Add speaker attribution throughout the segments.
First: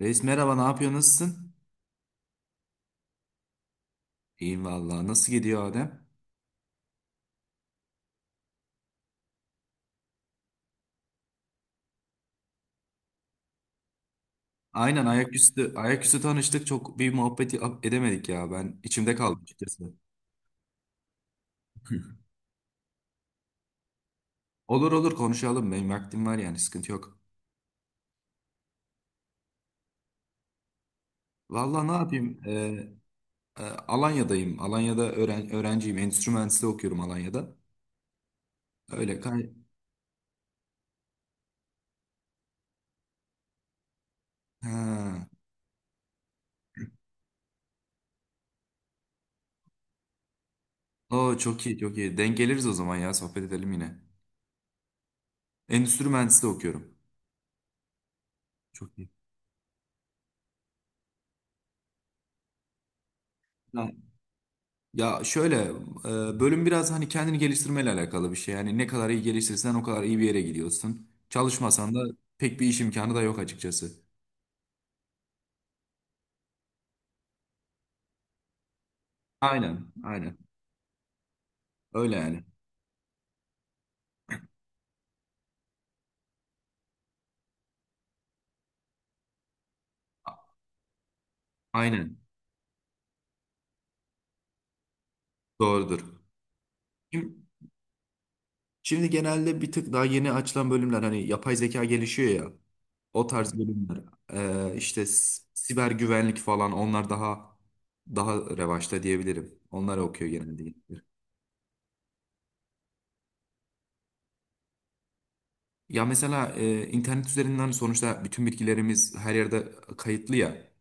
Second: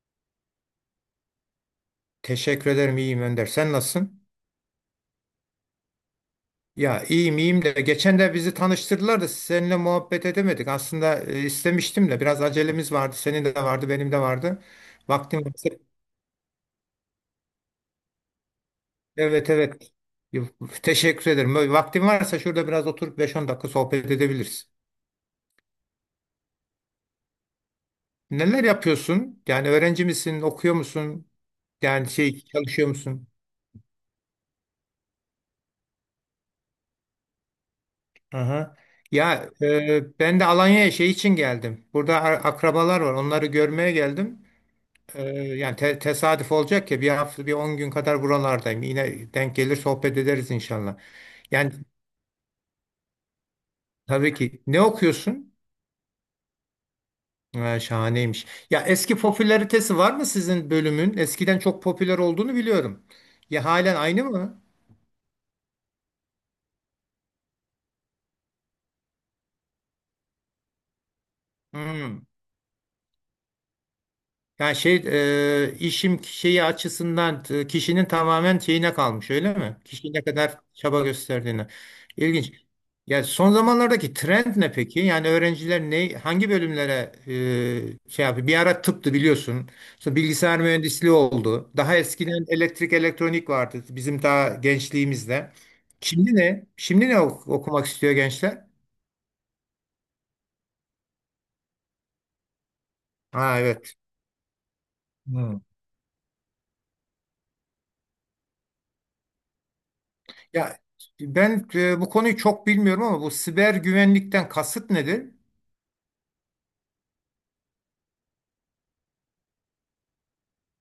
Speaker 1: Reis merhaba, ne yapıyor, nasılsın?
Speaker 2: Teşekkür ederim, iyiyim Önder. Sen nasılsın?
Speaker 1: İyiyim vallahi. Nasıl gidiyor Adem?
Speaker 2: Ya, iyiyim iyiyim de geçen de bizi tanıştırdılar da seninle muhabbet edemedik. Aslında istemiştim de biraz acelemiz vardı. Senin de vardı, benim de vardı.
Speaker 1: Aynen
Speaker 2: Vaktim varsa.
Speaker 1: ayaküstü tanıştık. Çok bir muhabbeti edemedik ya. Ben içimde kaldı
Speaker 2: Evet
Speaker 1: açıkçası.
Speaker 2: evet. Teşekkür ederim. Böyle, vaktin varsa şurada biraz oturup beş on dakika sohbet edebiliriz.
Speaker 1: Olur olur konuşalım. Benim vaktim var yani sıkıntı yok.
Speaker 2: Neler yapıyorsun? Yani öğrenci misin, okuyor musun?
Speaker 1: Vallahi ne
Speaker 2: Yani
Speaker 1: yapayım?
Speaker 2: şey, çalışıyor musun?
Speaker 1: Alanya'dayım. Alanya'da öğrenciyim. Endüstri mühendisliği okuyorum Alanya'da.
Speaker 2: Aha.
Speaker 1: Öyle kay...
Speaker 2: Ya, ben de Alanya'ya şey için geldim. Burada akrabalar var. Onları görmeye geldim.
Speaker 1: Ha.
Speaker 2: Yani tesadüf olacak ki bir hafta bir 10 gün kadar buralardayım. Yine denk gelir sohbet ederiz inşallah.
Speaker 1: Oo, çok
Speaker 2: Yani
Speaker 1: iyi çok iyi. Denk geliriz o zaman ya. Sohbet edelim yine.
Speaker 2: tabii ki, ne okuyorsun?
Speaker 1: Endüstri mühendisliği okuyorum.
Speaker 2: Ha, şahaneymiş. Ya,
Speaker 1: Çok iyi.
Speaker 2: eski popülaritesi var mı sizin bölümün? Eskiden çok popüler olduğunu biliyorum. Ya, halen aynı mı?
Speaker 1: Ya şöyle bölüm biraz hani kendini geliştirmeyle alakalı bir şey. Yani ne kadar iyi geliştirirsen o kadar iyi bir yere gidiyorsun. Çalışmasan da
Speaker 2: Hmm.
Speaker 1: pek bir iş imkanı da yok açıkçası.
Speaker 2: Yani şey, işim şeyi açısından kişinin tamamen şeyine kalmış öyle mi?
Speaker 1: Aynen,
Speaker 2: Kişi ne
Speaker 1: aynen.
Speaker 2: kadar çaba gösterdiğine.
Speaker 1: Öyle yani.
Speaker 2: İlginç. Ya, son zamanlardaki trend ne peki? Yani öğrenciler ne, hangi bölümlere şey yapıyor? Bir ara tıptı biliyorsun. Sonra bilgisayar mühendisliği oldu. Daha
Speaker 1: Aynen.
Speaker 2: eskiden elektrik elektronik vardı bizim daha gençliğimizde.
Speaker 1: Doğrudur.
Speaker 2: Şimdi ne? Şimdi ne
Speaker 1: Şimdi,
Speaker 2: okumak istiyor gençler?
Speaker 1: şimdi genelde bir tık daha yeni açılan bölümler hani yapay zeka gelişiyor ya. O tarz
Speaker 2: Ha, evet.
Speaker 1: bölümler. İşte
Speaker 2: Hmm.
Speaker 1: siber güvenlik falan onlar daha revaçta diyebilirim. Onlar okuyor genelde.
Speaker 2: Ya, ben bu konuyu çok bilmiyorum ama bu siber güvenlikten kasıt nedir?
Speaker 1: Ya mesela internet üzerinden sonuçta bütün bilgilerimiz her yerde kayıtlı ya.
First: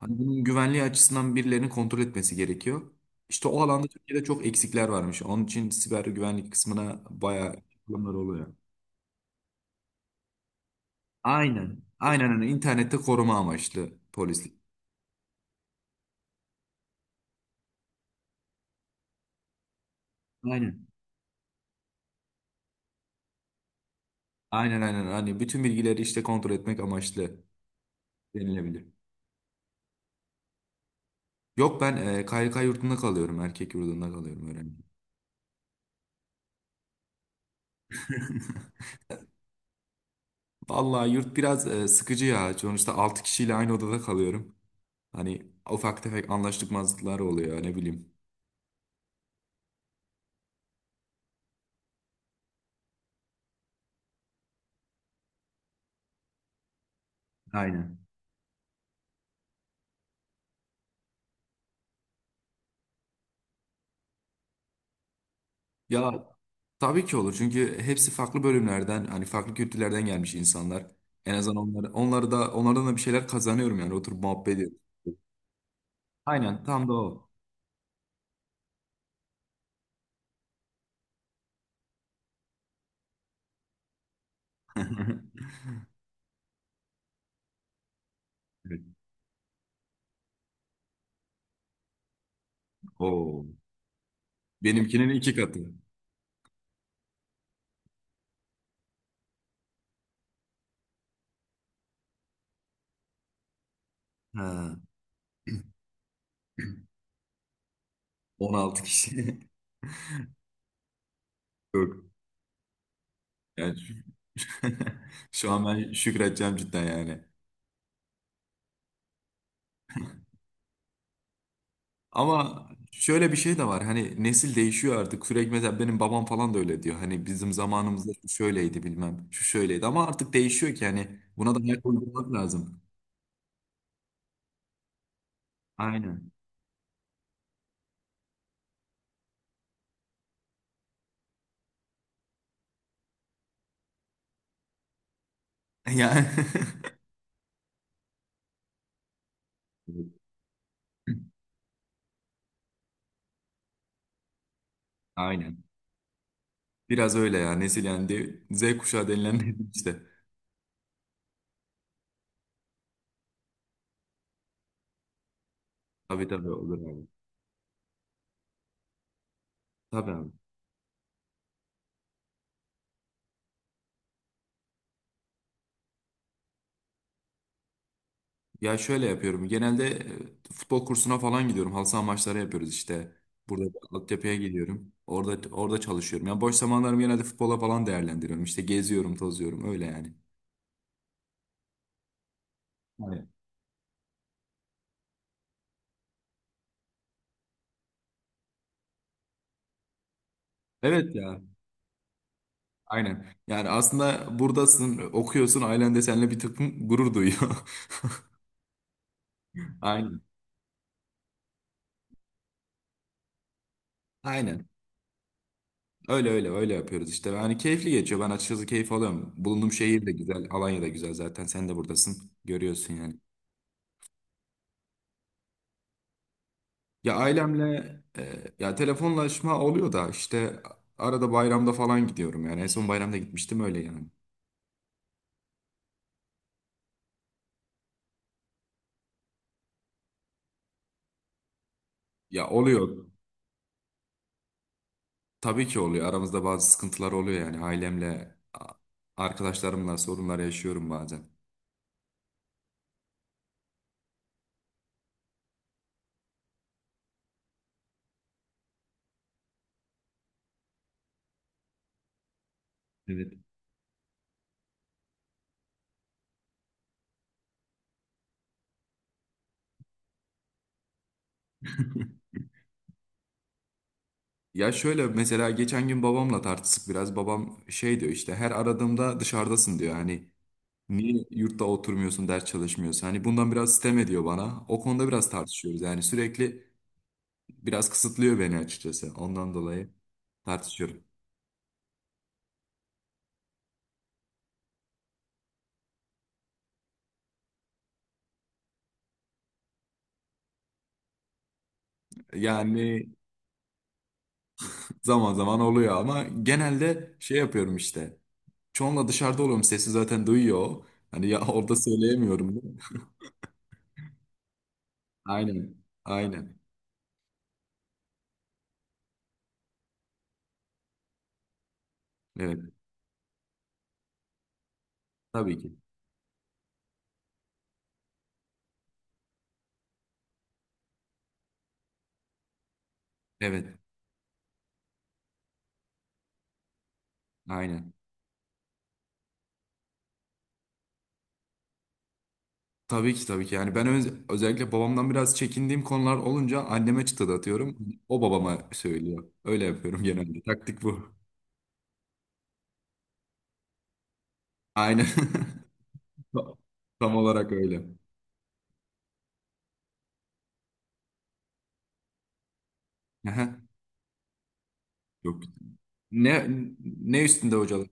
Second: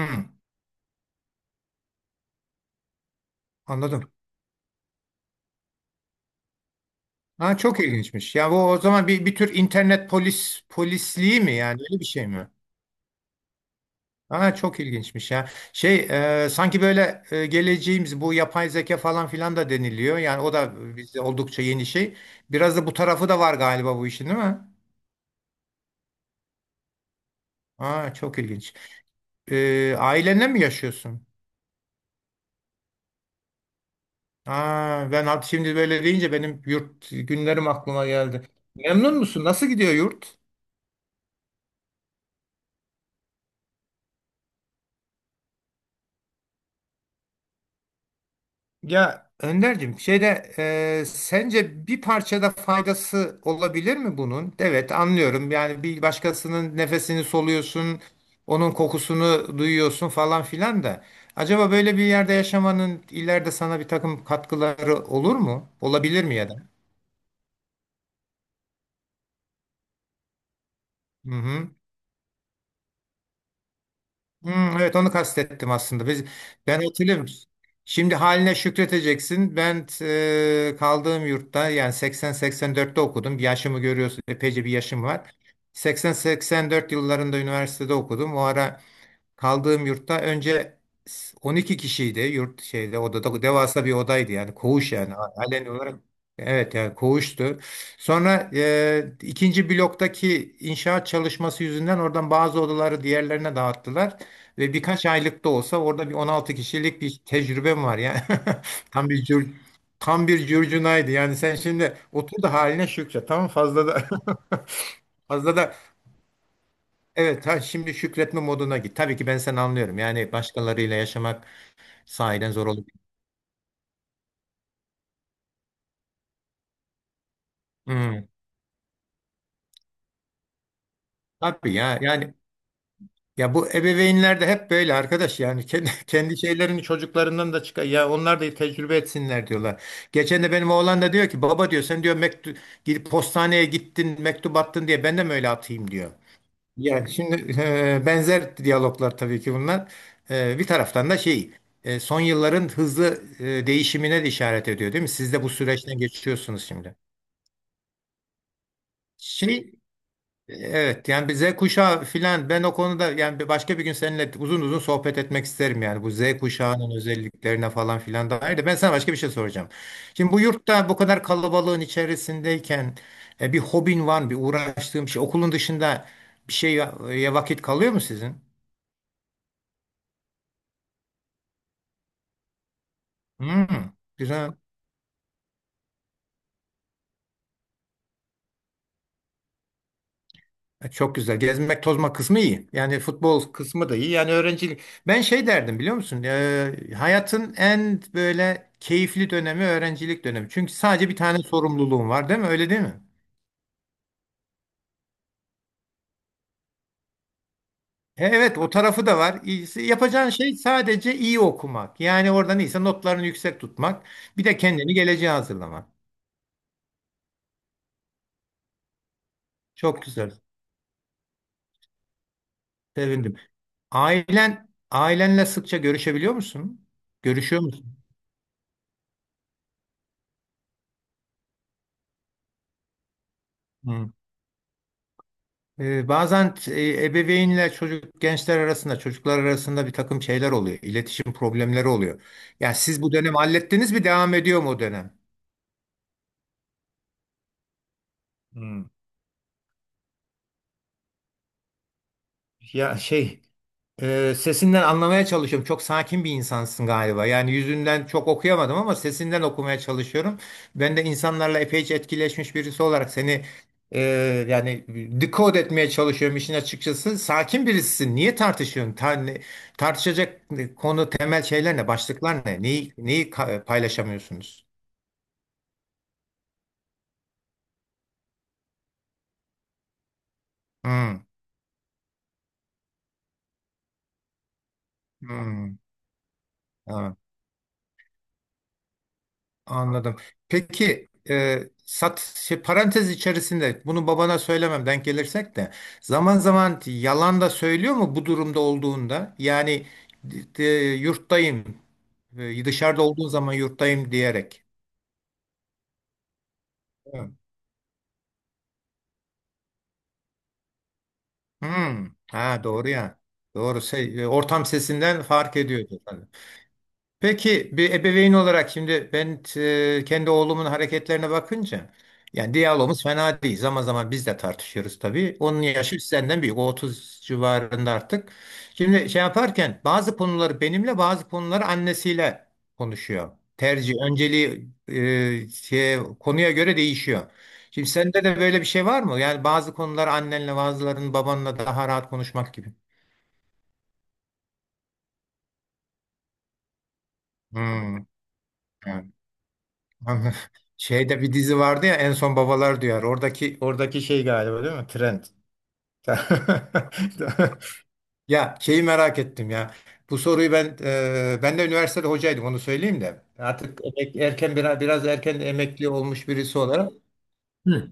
Speaker 1: Hani bunun güvenliği açısından birilerinin kontrol etmesi gerekiyor. İşte o alanda
Speaker 2: anladım.
Speaker 1: Türkiye'de çok eksikler varmış. Onun için siber güvenlik kısmına bayağı
Speaker 2: Ha, çok
Speaker 1: problemler
Speaker 2: ilginçmiş. Ya,
Speaker 1: oluyor.
Speaker 2: bu o zaman bir tür internet polisliği mi,
Speaker 1: Aynen.
Speaker 2: yani öyle bir şey
Speaker 1: Aynen öyle.
Speaker 2: mi?
Speaker 1: İnternette koruma amaçlı
Speaker 2: Ha,
Speaker 1: polislik.
Speaker 2: çok ilginçmiş ya. Şey, sanki böyle geleceğimiz bu yapay zeka falan filan da deniliyor. Yani o da
Speaker 1: Aynen.
Speaker 2: bizde oldukça yeni şey. Biraz da bu tarafı da var galiba bu işin, değil mi?
Speaker 1: Aynen aynen. Hani bütün bilgileri işte kontrol etmek amaçlı
Speaker 2: Ha, çok ilginç.
Speaker 1: denilebilir.
Speaker 2: Ailenle mi yaşıyorsun?
Speaker 1: Yok ben KYK yurdunda kalıyorum. Erkek yurdunda kalıyorum öğrenci.
Speaker 2: Ha, ben şimdi böyle deyince benim yurt günlerim aklıma geldi. Memnun musun? Nasıl gidiyor yurt?
Speaker 1: Vallahi yurt biraz sıkıcı ya. Sonuçta 6 kişiyle aynı odada kalıyorum. Hani ufak tefek anlaşmazlıklar oluyor ne bileyim.
Speaker 2: Ya Önder'cim, şeyde sence bir parçada faydası olabilir mi bunun? Evet, anlıyorum, yani bir başkasının nefesini
Speaker 1: Aynen.
Speaker 2: soluyorsun, onun kokusunu duyuyorsun falan filan da. Acaba böyle bir yerde yaşamanın ileride sana bir takım katkıları olur mu?
Speaker 1: Ya
Speaker 2: Olabilir mi ya da?
Speaker 1: tabii ki olur çünkü hepsi farklı bölümlerden hani farklı kültürlerden gelmiş insanlar.
Speaker 2: Hı
Speaker 1: En azından
Speaker 2: hı.
Speaker 1: onları da onlardan da bir şeyler kazanıyorum yani oturup muhabbet ediyorum.
Speaker 2: Hmm, evet, onu kastettim aslında.
Speaker 1: Aynen
Speaker 2: Ben
Speaker 1: tam da
Speaker 2: hatırlıyorum.
Speaker 1: o.
Speaker 2: Şimdi haline şükredeceksin. Ben kaldığım yurtta yani 80-84'te okudum. Yaşımı görüyorsun. Epeyce bir yaşım var. 80-84 yıllarında üniversitede okudum. O
Speaker 1: Evet.
Speaker 2: ara kaldığım yurtta önce 12 kişiydi. Yurt şeyde, odada
Speaker 1: Oo.
Speaker 2: devasa bir odaydı, yani koğuş,
Speaker 1: Benimkinin
Speaker 2: yani
Speaker 1: iki
Speaker 2: halen
Speaker 1: katı.
Speaker 2: olarak evet, yani koğuştu. Sonra ikinci bloktaki inşaat çalışması yüzünden oradan bazı odaları diğerlerine dağıttılar ve
Speaker 1: Ha.
Speaker 2: birkaç aylık da olsa orada bir 16 kişilik bir tecrübem var yani.
Speaker 1: 16
Speaker 2: tam bir
Speaker 1: kişi.
Speaker 2: cür, tam bir curcunaydı, yani sen şimdi
Speaker 1: Yok.
Speaker 2: otur da haline şükret, tamam,
Speaker 1: Yani
Speaker 2: fazla da.
Speaker 1: şu
Speaker 2: Fazla
Speaker 1: an
Speaker 2: da
Speaker 1: ben şükredeceğim cidden yani.
Speaker 2: evet. Ha, şimdi şükretme moduna git. Tabii ki ben seni anlıyorum. Yani başkalarıyla yaşamak sahiden
Speaker 1: Ama
Speaker 2: zor olabilir.
Speaker 1: şöyle bir şey de var. Hani nesil değişiyor artık. Sürekli mesela benim babam falan da öyle diyor. Hani bizim zamanımızda şu
Speaker 2: Hmm,
Speaker 1: şöyleydi bilmem. Şu şöyleydi. Ama artık değişiyor ki hani buna da
Speaker 2: tabii
Speaker 1: ayak
Speaker 2: ya.
Speaker 1: uydurmak
Speaker 2: Yani
Speaker 1: lazım.
Speaker 2: ya bu ebeveynler de hep böyle arkadaş. Yani kendi,
Speaker 1: Aynen.
Speaker 2: kendi şeylerini çocuklarından da çıkar, ya onlar da tecrübe etsinler diyorlar. Geçen de benim oğlan da diyor ki, baba diyor, sen diyor mektup gidip postaneye gittin mektup attın diye, ben de mi öyle atayım diyor.
Speaker 1: Yani
Speaker 2: Ya şimdi benzer diyaloglar tabii ki bunlar. Bir taraftan da şey, son yılların hızlı değişimine de işaret ediyor, değil mi? Siz de bu
Speaker 1: aynen.
Speaker 2: süreçten geçiyorsunuz şimdi.
Speaker 1: Biraz öyle ya. Nesil yani Z kuşağı denilen nesil
Speaker 2: Şey,
Speaker 1: işte.
Speaker 2: evet, yani bir Z kuşağı filan, ben o konuda yani bir başka bir gün seninle uzun uzun sohbet etmek isterim, yani bu Z
Speaker 1: Tabii tabii olur
Speaker 2: kuşağının
Speaker 1: abi.
Speaker 2: özelliklerine falan filan dair de ben sana başka bir şey soracağım.
Speaker 1: Tabii abi.
Speaker 2: Şimdi bu yurtta bu kadar kalabalığın içerisindeyken bir hobin var mı? Bir uğraştığım şey, okulun dışında bir şeye vakit kalıyor mu sizin?
Speaker 1: Ya şöyle yapıyorum. Genelde futbol kursuna falan gidiyorum. Halı saha maçları yapıyoruz işte. Burada bir
Speaker 2: Hmm,
Speaker 1: altyapıya
Speaker 2: güzel.
Speaker 1: gidiyorum. Orada çalışıyorum. Yani boş zamanlarımı genelde futbola falan değerlendiriyorum. İşte geziyorum, tozuyorum öyle yani.
Speaker 2: Çok güzel. Gezmek tozma kısmı iyi. Yani
Speaker 1: Aynen.
Speaker 2: futbol kısmı da iyi. Yani öğrencilik. Ben şey derdim, biliyor musun? Hayatın en böyle keyifli dönemi öğrencilik dönemi. Çünkü sadece
Speaker 1: Evet
Speaker 2: bir tane
Speaker 1: ya.
Speaker 2: sorumluluğun var, değil mi? Öyle değil mi?
Speaker 1: Aynen. Yani aslında buradasın, okuyorsun, ailen de seninle bir takım gurur duyuyor.
Speaker 2: Evet, o tarafı da var.
Speaker 1: Aynen.
Speaker 2: Yapacağın şey sadece iyi okumak. Yani oradan iyiyse notlarını yüksek tutmak. Bir de
Speaker 1: Aynen.
Speaker 2: kendini geleceğe hazırlamak.
Speaker 1: Öyle öyle öyle yapıyoruz işte. Yani keyifli geçiyor. Ben açıkçası keyif alıyorum. Bulunduğum
Speaker 2: Çok
Speaker 1: şehir de
Speaker 2: güzel.
Speaker 1: güzel, Alanya da güzel zaten. Sen de buradasın. Görüyorsun yani.
Speaker 2: Sevindim. Ailen, ailenle sıkça görüşebiliyor musun?
Speaker 1: Ya
Speaker 2: Görüşüyor
Speaker 1: ailemle
Speaker 2: musun?
Speaker 1: ya telefonlaşma oluyor da işte arada bayramda falan gidiyorum yani en son bayramda gitmiştim öyle yani.
Speaker 2: Hmm. Bazen ebeveynle çocuk, gençler arasında, çocuklar arasında bir takım şeyler oluyor. İletişim problemleri oluyor.
Speaker 1: Ya
Speaker 2: Yani siz
Speaker 1: oluyor
Speaker 2: bu dönem hallettiniz mi, devam ediyor mu o dönem?
Speaker 1: tabii ki oluyor aramızda bazı sıkıntılar oluyor yani ailemle
Speaker 2: Hmm.
Speaker 1: arkadaşlarımla sorunlar yaşıyorum bazen.
Speaker 2: Ya şey, sesinden anlamaya çalışıyorum. Çok sakin bir insansın galiba. Yani yüzünden çok okuyamadım ama sesinden okumaya çalışıyorum. Ben de insanlarla epeyce etkileşmiş birisi olarak
Speaker 1: Evet.
Speaker 2: seni e, yani decode etmeye çalışıyorum işin açıkçası. Sakin birisisin. Niye tartışıyorsun? Tartışacak konu, temel şeyler ne? Başlıklar ne? Neyi, neyi paylaşamıyorsunuz?
Speaker 1: Ya şöyle mesela geçen gün babamla tartıştık biraz, babam şey diyor işte her aradığımda dışarıdasın diyor, hani
Speaker 2: Hmm,
Speaker 1: niye yurtta oturmuyorsun ders çalışmıyorsun, hani bundan biraz sitem ediyor bana, o konuda biraz
Speaker 2: hmm,
Speaker 1: tartışıyoruz yani sürekli
Speaker 2: tamam.
Speaker 1: biraz kısıtlıyor beni açıkçası. Ondan dolayı
Speaker 2: Anladım.
Speaker 1: tartışıyorum.
Speaker 2: Peki e, sat şey, parantez içerisinde bunu babana söylemem denk gelirsek de zaman zaman yalan da söylüyor mu bu durumda olduğunda? Yani d- yurttayım, dışarıda
Speaker 1: Yani
Speaker 2: olduğun zaman yurttayım diyerek.
Speaker 1: zaman zaman oluyor ama genelde
Speaker 2: Evet.
Speaker 1: şey yapıyorum işte. Çoğunla dışarıda oluyorum. Sesi zaten duyuyor o. Hani ya orada
Speaker 2: Hmm.
Speaker 1: söyleyemiyorum.
Speaker 2: Ha,
Speaker 1: Değil
Speaker 2: doğru
Speaker 1: mi?
Speaker 2: ya. Doğru. Ortam sesinden fark
Speaker 1: Aynen.
Speaker 2: ediyordu.
Speaker 1: Aynen.
Speaker 2: Peki bir ebeveyn olarak şimdi ben kendi oğlumun hareketlerine bakınca, yani
Speaker 1: Evet.
Speaker 2: diyalogumuz fena değil. Zaman zaman biz de tartışıyoruz tabii.
Speaker 1: Tabii
Speaker 2: Onun
Speaker 1: ki.
Speaker 2: yaşı senden büyük. O 30 civarında artık. Şimdi şey yaparken bazı konuları benimle, bazı konuları annesiyle konuşuyor.
Speaker 1: Evet.
Speaker 2: Tercih, önceliği konuya göre değişiyor. Şimdi
Speaker 1: Aynen.
Speaker 2: sende de böyle bir şey var mı? Yani bazı konuları annenle, bazılarının babanla daha rahat konuşmak gibi.
Speaker 1: Tabii ki tabii ki. Yani ben özellikle babamdan biraz çekindiğim konular olunca anneme çıtı da atıyorum.
Speaker 2: Hmm.
Speaker 1: O babama söylüyor. Öyle yapıyorum
Speaker 2: Anladım.
Speaker 1: genelde. Taktik bu.
Speaker 2: Şeyde bir dizi vardı ya en son, babalar duyar. Oradaki şey galiba, değil mi?
Speaker 1: Aynen.
Speaker 2: Trend.
Speaker 1: Tam olarak öyle.
Speaker 2: Ya şeyi merak ettim ya. Bu soruyu ben e, ben de üniversitede hocaydım, onu söyleyeyim de.
Speaker 1: Aha.
Speaker 2: Artık erken, biraz erken
Speaker 1: Yok.
Speaker 2: emekli olmuş
Speaker 1: Ne
Speaker 2: birisi olarak.
Speaker 1: ne üstünde hocalık?
Speaker 2: Hı.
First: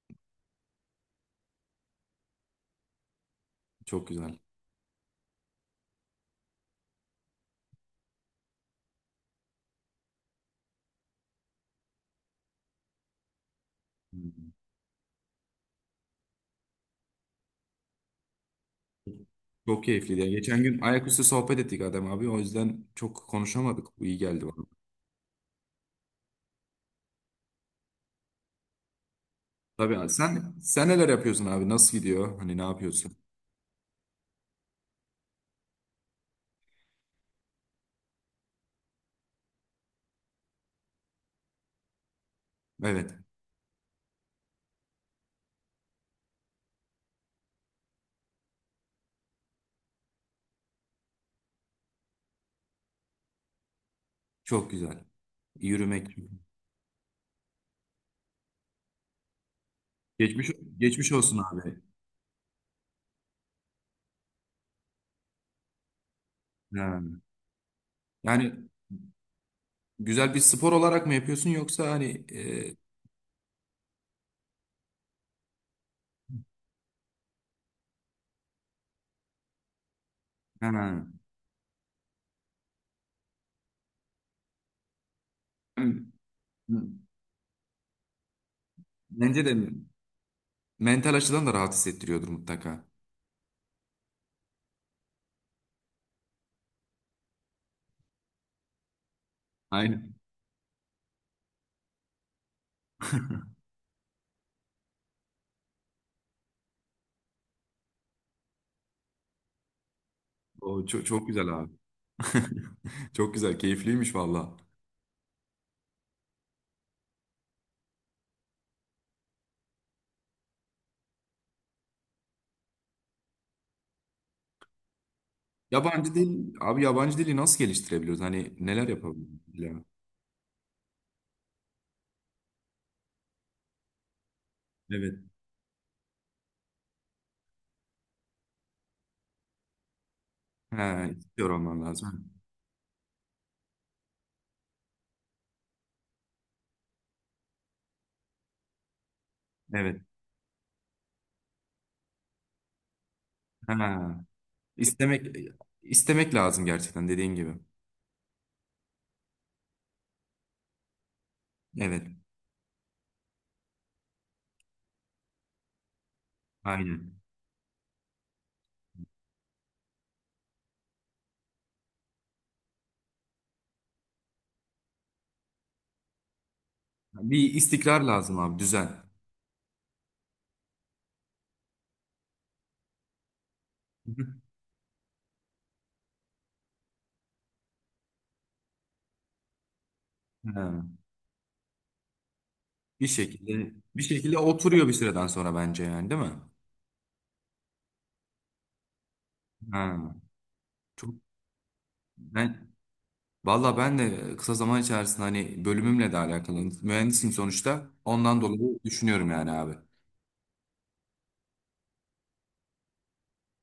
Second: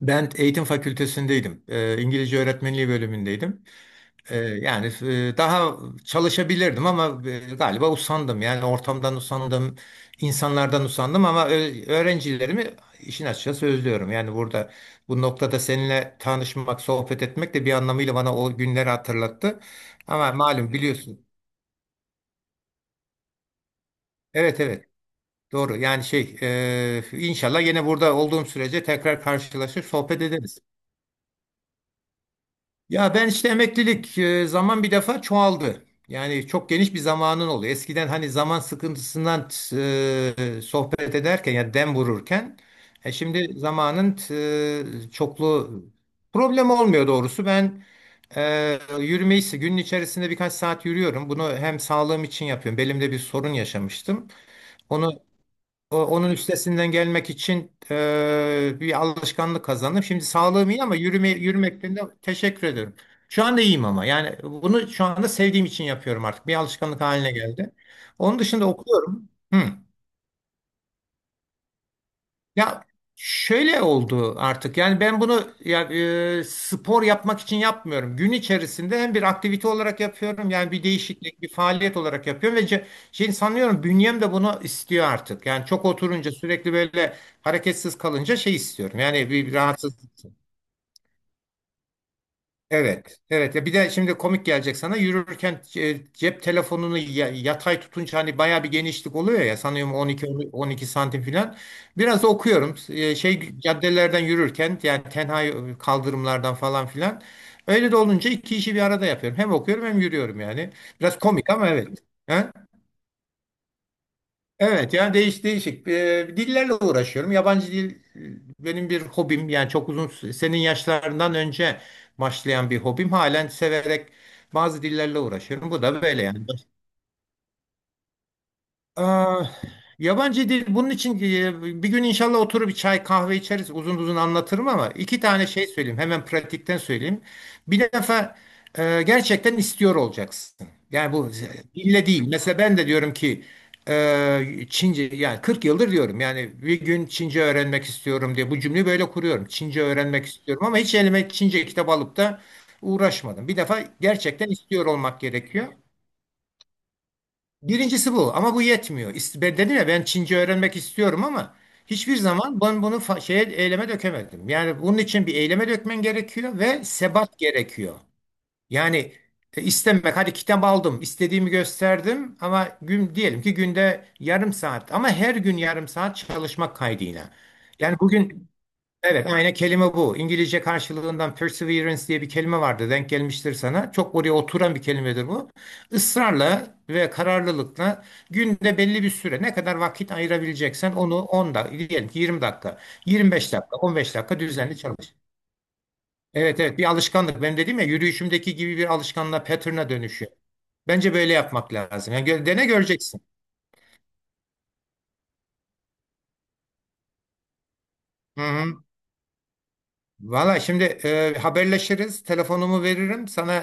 Speaker 2: Ben eğitim fakültesindeydim. İngilizce öğretmenliği bölümündeydim.
Speaker 1: Çok güzel.
Speaker 2: Yani daha çalışabilirdim ama galiba usandım. Yani ortamdan usandım, insanlardan usandım ama öğrencilerimi işin açıkçası özlüyorum. Yani
Speaker 1: Hmm.
Speaker 2: burada bu noktada seninle tanışmak, sohbet etmek de bir anlamıyla bana o günleri hatırlattı.
Speaker 1: Çok keyifliydi ya.
Speaker 2: Ama
Speaker 1: Geçen
Speaker 2: malum
Speaker 1: gün ayaküstü
Speaker 2: biliyorsun.
Speaker 1: sohbet ettik Adem abi. O yüzden çok konuşamadık. Bu iyi geldi
Speaker 2: Evet
Speaker 1: bana.
Speaker 2: evet, doğru. Yani şey inşallah yine burada olduğum sürece tekrar karşılaşıp
Speaker 1: Tabii abi.
Speaker 2: sohbet
Speaker 1: Sen
Speaker 2: ederiz.
Speaker 1: sen neler yapıyorsun abi? Nasıl gidiyor? Hani ne
Speaker 2: Ya
Speaker 1: yapıyorsun?
Speaker 2: ben işte emeklilik zaman bir defa çoğaldı. Yani çok geniş bir zamanın oluyor. Eskiden hani zaman sıkıntısından sohbet ederken ya dem vururken
Speaker 1: Evet.
Speaker 2: şimdi zamanın çoklu problem olmuyor doğrusu. Ben yürümeyi, günün içerisinde birkaç saat yürüyorum. Bunu hem sağlığım için yapıyorum. Belimde bir sorun yaşamıştım.
Speaker 1: Çok güzel.
Speaker 2: Onu
Speaker 1: Yürümek.
Speaker 2: Onun üstesinden gelmek için bir alışkanlık kazandım. Şimdi
Speaker 1: Geçmiş
Speaker 2: sağlığım iyi ama
Speaker 1: geçmiş olsun abi.
Speaker 2: yürümekten de teşekkür ediyorum. Şu anda iyiyim ama yani bunu şu anda sevdiğim için yapıyorum artık. Bir alışkanlık
Speaker 1: Ha.
Speaker 2: haline geldi. Onun dışında
Speaker 1: Yani
Speaker 2: okuyorum. Hı.
Speaker 1: güzel bir spor olarak mı yapıyorsun yoksa hani
Speaker 2: Ya şöyle oldu artık. Yani ben bunu ya, spor yapmak için yapmıyorum. Gün içerisinde hem bir aktivite olarak yapıyorum. Yani bir
Speaker 1: ha.
Speaker 2: değişiklik, bir faaliyet olarak yapıyorum ve şey, sanıyorum bünyem de bunu istiyor artık. Yani çok oturunca sürekli böyle hareketsiz kalınca şey istiyorum. Yani
Speaker 1: Bence
Speaker 2: bir
Speaker 1: de
Speaker 2: rahatsız.
Speaker 1: mental açıdan da rahat hissettiriyordur mutlaka.
Speaker 2: Evet, evet. Ya bir de şimdi komik gelecek sana. Yürürken cep telefonunu yatay tutunca hani bayağı bir genişlik oluyor ya. Sanıyorum
Speaker 1: Aynen.
Speaker 2: 12 12 santim falan. Biraz da okuyorum. Şey caddelerden yürürken yani tenha kaldırımlardan falan filan. Öyle de olunca iki işi bir arada yapıyorum. Hem okuyorum hem yürüyorum yani.
Speaker 1: O çok,
Speaker 2: Biraz
Speaker 1: çok güzel
Speaker 2: komik ama
Speaker 1: abi.
Speaker 2: evet. He?
Speaker 1: Çok güzel, keyifliymiş valla.
Speaker 2: Evet, yani değişik dillerle uğraşıyorum. Yabancı dil benim bir hobim, yani çok uzun, senin yaşlarından önce başlayan bir hobim. Halen severek bazı dillerle uğraşıyorum. Bu da
Speaker 1: Yabancı
Speaker 2: böyle yani.
Speaker 1: dil, abi yabancı dili nasıl geliştirebiliyoruz? Hani neler yapabiliriz?
Speaker 2: Aa,
Speaker 1: Ya?
Speaker 2: yabancı dil bunun için bir gün inşallah oturup bir çay kahve içeriz, uzun uzun anlatırım ama
Speaker 1: Evet.
Speaker 2: iki tane şey söyleyeyim hemen, pratikten söyleyeyim. Bir defa gerçekten istiyor olacaksın.
Speaker 1: Ha,
Speaker 2: Yani bu
Speaker 1: istiyor olman
Speaker 2: dille değil.
Speaker 1: lazım.
Speaker 2: Mesela ben de diyorum ki Çince, yani 40 yıldır diyorum, yani bir gün Çince öğrenmek istiyorum diye bu cümleyi böyle kuruyorum. Çince
Speaker 1: Evet.
Speaker 2: öğrenmek istiyorum ama hiç elime Çince kitap alıp da uğraşmadım. Bir defa
Speaker 1: Ha.
Speaker 2: gerçekten istiyor olmak
Speaker 1: İstemek,
Speaker 2: gerekiyor.
Speaker 1: istemek lazım gerçekten dediğin gibi.
Speaker 2: Birincisi bu ama bu yetmiyor. Ben dedim ya, ben Çince öğrenmek istiyorum ama
Speaker 1: Evet.
Speaker 2: hiçbir zaman ben bunu fa- şeye eyleme dökemedim. Yani bunun için bir eyleme dökmen gerekiyor ve
Speaker 1: Aynen.
Speaker 2: sebat gerekiyor. Yani istemek, hadi kitap aldım, istediğimi gösterdim ama gün, diyelim ki günde yarım saat, ama her gün yarım saat çalışmak kaydıyla.
Speaker 1: Bir
Speaker 2: Yani
Speaker 1: istikrar lazım
Speaker 2: bugün
Speaker 1: abi, düzen.
Speaker 2: evet, aynı kelime bu. İngilizce karşılığından perseverance diye bir kelime vardı. Denk gelmiştir sana. Çok oraya oturan bir kelimedir bu. Israrla ve kararlılıkla günde belli bir süre ne kadar vakit
Speaker 1: Ha.
Speaker 2: ayırabileceksen, onu 10 dakika, diyelim ki 20 dakika,
Speaker 1: Bir
Speaker 2: 25
Speaker 1: şekilde
Speaker 2: dakika, on
Speaker 1: bir
Speaker 2: beş
Speaker 1: şekilde
Speaker 2: dakika düzenli
Speaker 1: oturuyor bir
Speaker 2: çalış.
Speaker 1: süreden sonra bence yani, değil mi?
Speaker 2: Evet evet, bir alışkanlık. Benim dedim ya, yürüyüşümdeki gibi bir alışkanlığa, pattern'a
Speaker 1: Ha.
Speaker 2: dönüşüyor.
Speaker 1: Çok
Speaker 2: Bence böyle yapmak lazım. Yani dene
Speaker 1: ben
Speaker 2: göreceksin.
Speaker 1: Valla ben de kısa zaman içerisinde hani bölümümle de alakalı mühendisim sonuçta.
Speaker 2: Hı
Speaker 1: Ondan dolayı
Speaker 2: hı.
Speaker 1: düşünüyorum yani abi.
Speaker 2: Valla şimdi haberleşiriz. Telefonumu veririm. Sana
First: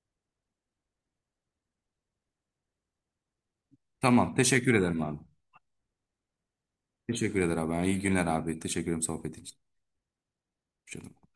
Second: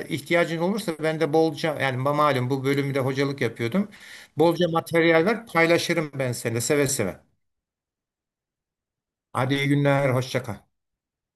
Speaker 2: ihtiyacın olursa, ben de bolca, yani malum bu bölümde hocalık yapıyordum,
Speaker 1: Tamam
Speaker 2: bolca
Speaker 1: teşekkür ederim abi.
Speaker 2: materyal ver paylaşırım ben seninle seve seve.
Speaker 1: Teşekkür ederim abi. İyi günler abi. Teşekkür ederim sohbet
Speaker 2: Hadi
Speaker 1: için.
Speaker 2: iyi günler, hoşça kal.
Speaker 1: Hoşça kal.